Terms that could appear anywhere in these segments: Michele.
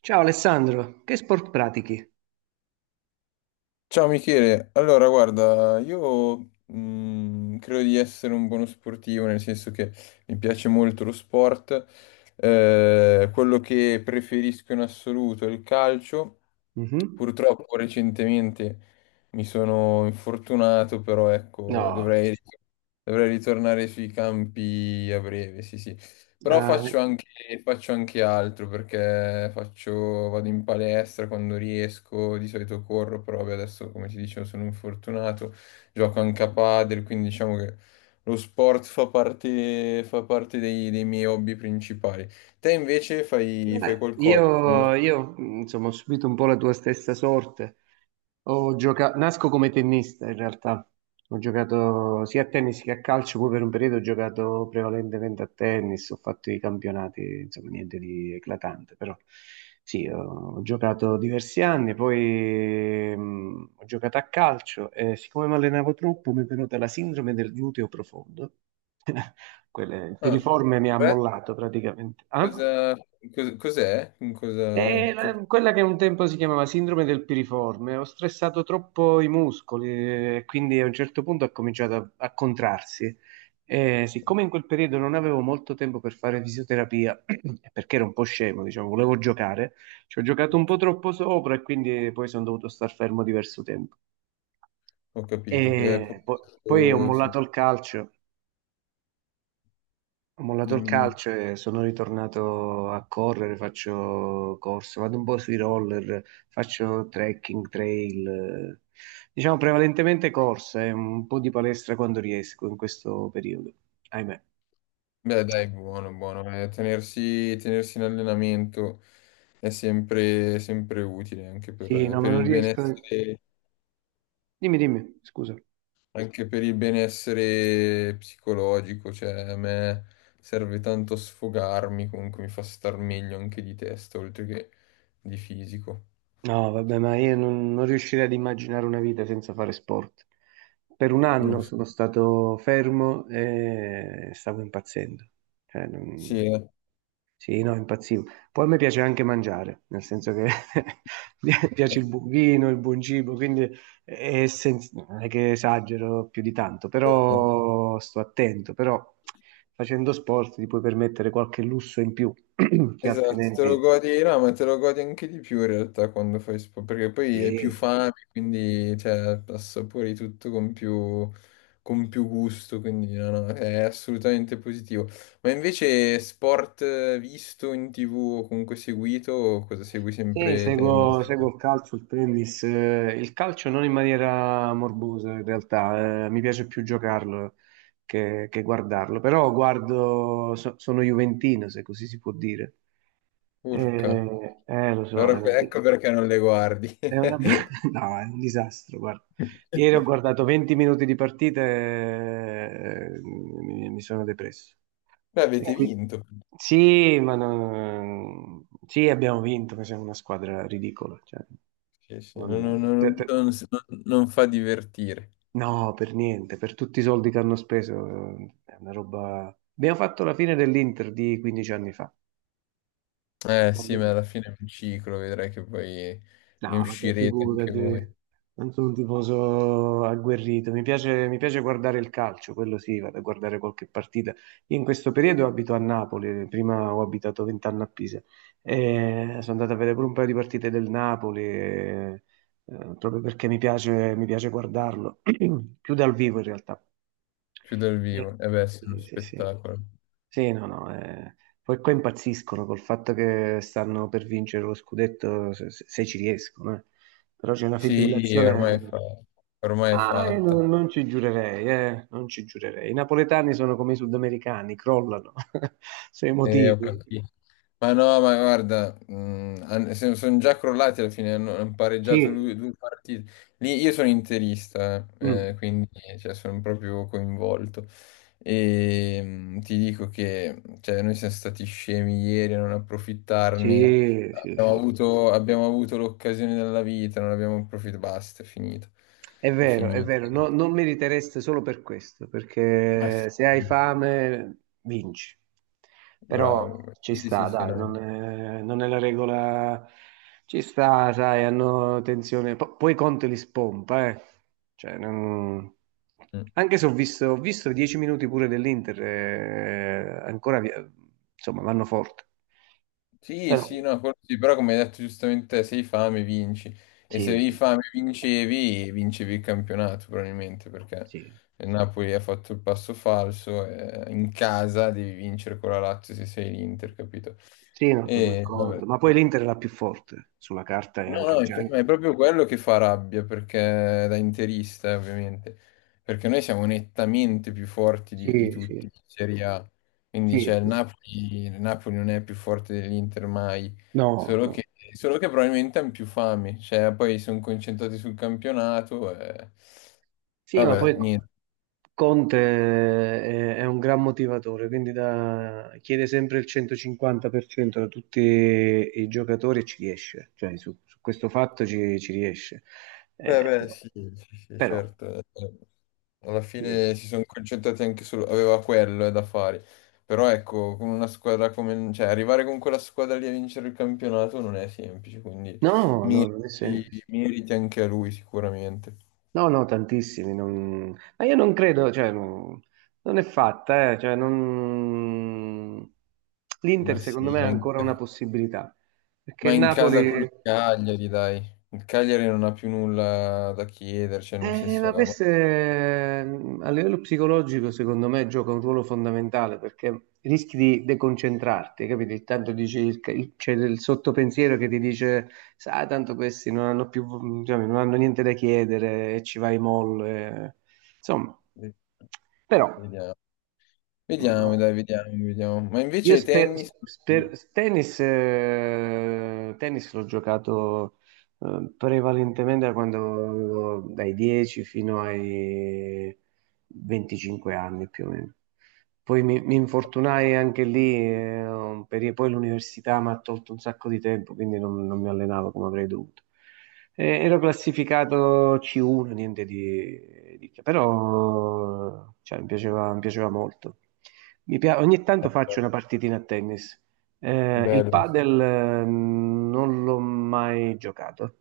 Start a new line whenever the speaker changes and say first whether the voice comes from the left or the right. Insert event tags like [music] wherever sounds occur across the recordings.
right: Ciao Alessandro, che sport pratichi?
left: Ciao Michele, allora guarda, io credo di essere un buono sportivo, nel senso che mi piace molto lo sport. Quello che preferisco in assoluto è il calcio,
right: Mhm.
left: purtroppo recentemente mi sono infortunato, però ecco,
right: No.
left: dovrei ritornare sui campi a breve, sì sì. Però
right: Ah,
left: faccio anche, Faccio anche altro perché faccio, vado in palestra quando riesco, di solito corro, però vabbè, adesso come ti dicevo sono infortunato, gioco anche a padel, quindi diciamo che lo sport fa parte dei miei hobby principali. Te invece fai
right: beh,
left: qualcosa?
right: io, io, mh, insomma, ho subito un po' la tua stessa sorte. Nasco come tennista in realtà, ho giocato sia a tennis che a calcio, poi per un periodo ho giocato prevalentemente a tennis, ho fatto i campionati, insomma niente di eclatante, però sì, ho giocato diversi anni, poi ho giocato a calcio e siccome mi allenavo troppo mi è venuta la sindrome del gluteo profondo. [laughs] Il
left: Ah,
right: piriforme mi ha
left: beh,
right: mollato praticamente. Ah?
left: cosa- cos'è?
right: È la- quella che un tempo si chiamava sindrome del piriforme. Ho stressato troppo i muscoli e quindi a un certo punto ha cominciato a contrarsi. E siccome in quel periodo non avevo molto tempo per fare fisioterapia, [clears throat] perché ero un po' scemo, diciamo, volevo giocare, ci ho giocato un po' troppo sopra e quindi poi sono dovuto star fermo diverso tempo.
left: Ho capito, che è
right: E po- poi
left: sì,
right: ho mollato il
left: dimmi.
right: calcio e sono ritornato a correre, faccio corse, vado un po' sui roller, faccio trekking, trail, diciamo prevalentemente corse, un po' di palestra quando riesco in questo periodo, ahimè.
left: Beh, dai, buono, buono. Tenersi in allenamento è sempre utile anche
right: Sì, no,
left: per
right: ma non
left: il
right: riesco.
left: benessere,
right: Dimmi, dimmi, scusa.
left: anche per il benessere psicologico. Cioè, a me serve tanto sfogarmi, comunque mi fa star meglio anche di testa, oltre che di fisico.
right: No, vabbè, ma io non, non riuscirei ad immaginare una vita senza fare sport. Per un
left: Mm.
right: anno sono stato fermo e stavo impazzendo. Cioè,
left: Sì,
right: non-
left: eh.
right: Sì, no, impazzivo. Poi a me piace anche mangiare, nel senso che [laughs] mi piace il buon vino, il buon cibo, quindi non è che esagero più di tanto,
left: Eh, eh.
right: però sto attento, però facendo sport ti puoi permettere qualche lusso in più, [clears throat] che
left: Esatto, te lo
right: altrimenti
left: godi, no, ma te lo godi anche di più in realtà quando fai sport, perché poi hai più
right: sì.
left: fame, quindi cioè, assapori tutto con più gusto, quindi no, no, è assolutamente positivo. Ma invece sport visto in TV o comunque seguito, o cosa segui
right: Sì,
left: sempre tennis?
right: seguo il calcio, il tennis, il calcio non in maniera morbosa in realtà, mi piace più giocarlo che guardarlo, però guardo, sono juventino se così si può dire.
left: Urca,
right: Lo so,
left: allora ecco perché non le guardi.
right: è una-
left: [laughs]
right: [laughs] no, è un disastro, guarda. Ieri ho guardato 20 minuti di partita e mi sono depresso.
left: Beh,
right: E
left: avete
right: qui-
left: vinto.
right: Sì, ma no- sì, abbiamo vinto, ma siamo una squadra ridicola. Cioè.
left: Sì, sì,
right: Non- per- per-
left: non fa divertire.
right: no, per niente, per tutti i soldi che hanno speso, è una roba. Abbiamo fatto la fine dell'Inter di 15 anni fa.
left: Eh
right: Vabbè.
left: sì, ma alla fine è un ciclo, vedrai che poi ne
right: No, vabbè,
left: uscirete anche voi,
right: figurati, non sono un tifoso agguerrito, mi piace guardare il calcio, quello sì, vado a guardare qualche partita. Io in questo periodo abito a Napoli, prima ho abitato 20 anni a Pisa, e sono andato a vedere pure un paio di partite del Napoli, proprio perché mi piace guardarlo, [clears throat] più dal vivo in realtà.
left: più dal vivo.
right: Eh,
left: E beh, sì, è uno
right: sì, sì, sì.
left: spettacolo.
right: Sì, no, no, poi qua impazziscono col fatto che stanno per vincere lo scudetto, se ci riescono, eh. Però c'è una
left: Sì, ormai è
right: fibrillazione.
left: fatta, ormai è
right: Ah,
left: fatta.
right: non ci giurerei, non ci giurerei. I napoletani sono come i sudamericani, crollano, [laughs] sono
left: E ho
right: emotivi.
left: capito. Ma no, ma guarda, sono già crollati alla fine, hanno
right: Sì,
left: due partite. Lì io sono interista,
right: mm,
left: quindi cioè, sono proprio coinvolto. E ti dico che cioè, noi siamo stati scemi ieri a non approfittarne.
right: sì, sì, sì.
left: Abbiamo avuto l'occasione della vita, non abbiamo approfittato. Basta, è finito. È
right: È
left: finito.
right: vero, non meritereste solo per questo,
left: Ma
right: perché
left: sì,
right: se hai fame vinci.
left: bravo.
right: Però ci
left: Sì, sì,
right: sta,
left: sì,
right: dai,
left: no.
right: non è la regola. Ci sta, sai, hanno tensione. Po- poi Conte li spompa, eh. Cioè, non-
left: Mm.
right: Anche se ho visto, ho visto 10 minuti pure dell'Inter, insomma, vanno forte.
left: Sì,
right: Però,
left: sì, no, quello sì, però come hai detto giustamente, te, se hai fame vinci e se
right: sì,
left: avevi
right: sì,
left: fame vincevi il campionato probabilmente perché
right: sì.
left: il Napoli ha fatto il passo falso e in casa devi vincere con la Lazio se sei l'Inter, capito?
right: Sì, no, sono
left: E vabbè,
right: d'accordo. Ma poi
left: ok.
right: l'Inter è la più forte sulla carta e
left: No,
right: anche
left: no,
right: in
left: il tema è
right: genere.
left: proprio quello che fa rabbia, perché da interista, ovviamente, perché noi siamo nettamente più forti di
right: Sì,
left: tutti
right: sì,
left: in Serie A, quindi
right: sì,
left: c'è
right: sì.
left: Il Napoli non è più forte dell'Inter mai,
right: No,
left: solo che,
right: no.
left: solo che probabilmente hanno più fame, cioè poi sono concentrati sul campionato, e
right: Sì, ma
left: vabbè,
right: poi
left: niente.
right: È un gran motivatore, quindi chiede sempre il 150% da tutti i giocatori e ci riesce. Cioè, su questo fatto ci riesce.
left: Beh, beh,
right: Però,
left: sì, sì, sì,
right: però-
left: certo. Alla fine si sono concentrati anche su, aveva quello da fare. Però ecco, con una squadra come, cioè, arrivare con quella squadra lì a vincere il campionato non è semplice, quindi
right: no, no, non è semplice.
left: meriti anche a lui sicuramente.
right: No, no, tantissimi, ma io non credo, non è fatta, l'Inter
left: Ma sì,
right: secondo me ha
left: ma in,
right: ancora una possibilità, perché
left: ma
right: il
left: in casa
right: Napoli,
left: col Cagliari, dai. Il Cagliari non ha più nulla da chiedere, cioè, nel senso,
right: ma
left: ormai.
right: a livello psicologico secondo me gioca un ruolo fondamentale, perché rischi di deconcentrarti, capito? Tanto dici, c'è il sottopensiero che ti dice, sai, tanto questi non hanno più, diciamo, non hanno niente da chiedere e ci vai molle, insomma, però.
left: Vediamo, vediamo, dai, vediamo. Ma
right: Io
left: invece
right: sper,
left: tennis.
right: sper-
left: Sì.
right: tennis, tennis l'ho giocato prevalentemente da quando avevo dai 10 fino ai 25 anni più o meno. Poi mi infortunai anche lì, poi l'università mi ha tolto un sacco di tempo, quindi non mi allenavo come avrei dovuto. Ero classificato C1, niente di che, però cioè, mi piaceva molto. Ogni tanto faccio una partitina a tennis. Il
left: Bello.
right: padel, non l'ho mai giocato.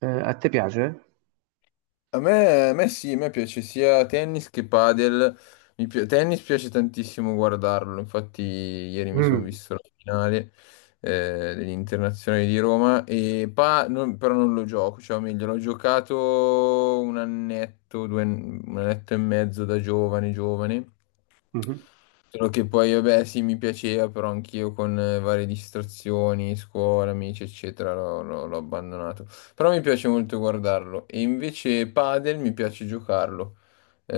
right: A te piace?
left: A me sì, a me piace sia tennis che padel. Tennis piace tantissimo guardarlo, infatti ieri mi sono
right: Mm.
left: visto la finale dell'Internazionale di Roma, e però non lo gioco, cioè o meglio, l'ho giocato un annetto, un annetto e mezzo da giovane.
right: Mhm.
left: Solo che poi, vabbè, sì, mi piaceva, però anch'io con varie distrazioni, scuola, amici, eccetera, l'ho abbandonato. Però mi piace molto guardarlo. E invece padel mi piace giocarlo. Eh,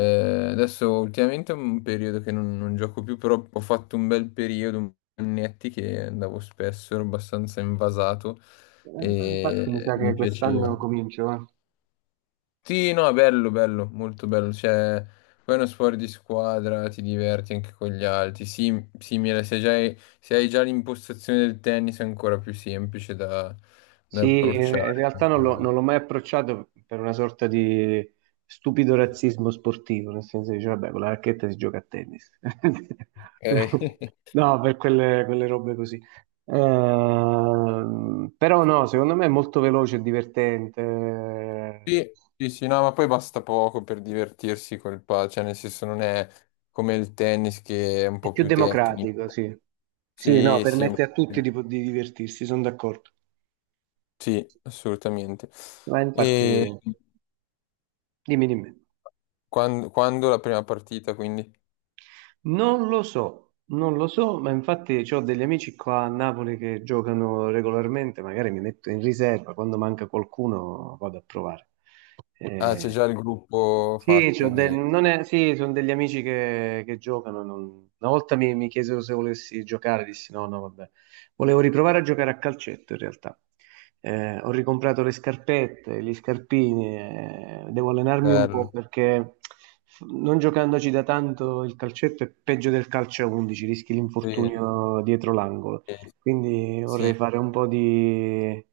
left: adesso ultimamente è un periodo che non gioco più, però ho fatto un bel periodo, un po' di annetti che andavo spesso, ero abbastanza invasato e
right: Infatti mi sa che
left: mi piaceva.
right: quest'anno comincio, eh.
left: Sì, no, è bello, bello, molto bello. Cioè, poi è uno sport di squadra, ti diverti anche con gli altri. Sì, simile, se hai già l'impostazione del tennis è ancora più semplice da
right: Sì, in
left: approcciare.
right: realtà non l'ho mai approcciato per una sorta di stupido razzismo sportivo, nel senso che dice, vabbè, con la racchetta si gioca a tennis.
left: Ok.
right: [laughs]
left: [laughs]
right: No, per quelle robe così. Però no, secondo me è molto veloce e divertente,
left: Sì, sì, sì, no, ma poi basta poco per divertirsi col padel, cioè nel senso non è come il tennis che è un
right: è
left: po'
right: più
left: più tecnico.
right: democratico, sì. Sì, no,
left: Sì, sì, è un
right: permette
left: po'
right: a tutti
left: più-
right: di divertirsi, sono d'accordo.
left: sì, assolutamente.
right: Ma infatti,
left: E
right: dimmi, dimmi.
left: quando, la prima partita, quindi?
right: Non lo so, non lo so, ma infatti ho degli amici qua a Napoli che giocano regolarmente, magari mi metto in riserva, quando manca qualcuno vado a provare.
left: Ah, c'è
right: Eh,
left: già il gruppo
right: sì,
left: fatto di.
right: non è- sì, sono degli amici che giocano. Una volta mi chiesero se volessi giocare, dissi no, no, vabbè. Volevo riprovare a giocare a calcetto in realtà. Ho ricomprato le scarpette, gli scarpini, devo allenarmi un po'
left: Bello.
right: perché non giocandoci da tanto il calcetto è peggio del calcio a 11, rischi
left: Sì,
right: l'infortunio dietro l'angolo.
left: sì,
right: Quindi
left: sì.
right: vorrei fare un po'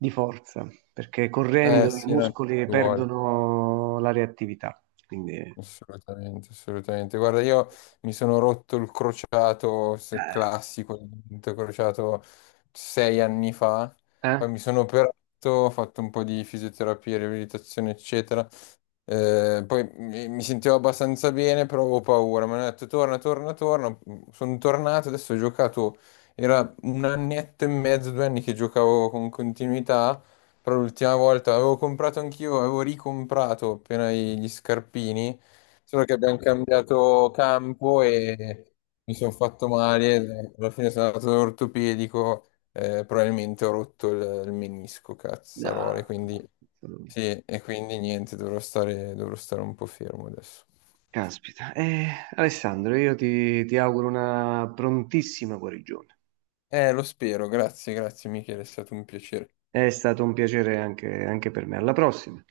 right: di forza perché correndo i
left: Sì, no, ci
right: muscoli
left: vuole.
right: perdono la reattività. Quindi, eh?
left: Assolutamente, assolutamente. Guarda, io mi sono rotto il crociato se classico, il dito crociato 6 anni fa.
right: Eh?
left: Poi mi sono operato, ho fatto un po' di fisioterapia, riabilitazione, eccetera. Poi mi sentivo abbastanza bene, però avevo paura. Mi hanno detto torna. Sono tornato, adesso ho giocato. Era un annetto e mezzo, 2 anni che giocavo con continuità. Però l'ultima volta avevo comprato anch'io, avevo ricomprato appena gli scarpini. Solo che abbiamo cambiato campo e mi sono fatto male. Alla fine sono andato all'ortopedico, probabilmente ho rotto il menisco,
right: No,
left: cazzarole.
right: no.
left: Quindi.
right: No.
left: Sì, e quindi niente, dovrò stare un po' fermo adesso.
right: Caspita. Alessandro, io ti auguro una prontissima guarigione.
left: Lo spero, grazie, grazie Michele, è stato un piacere.
right: È stato un piacere anche anche per me. Alla prossima.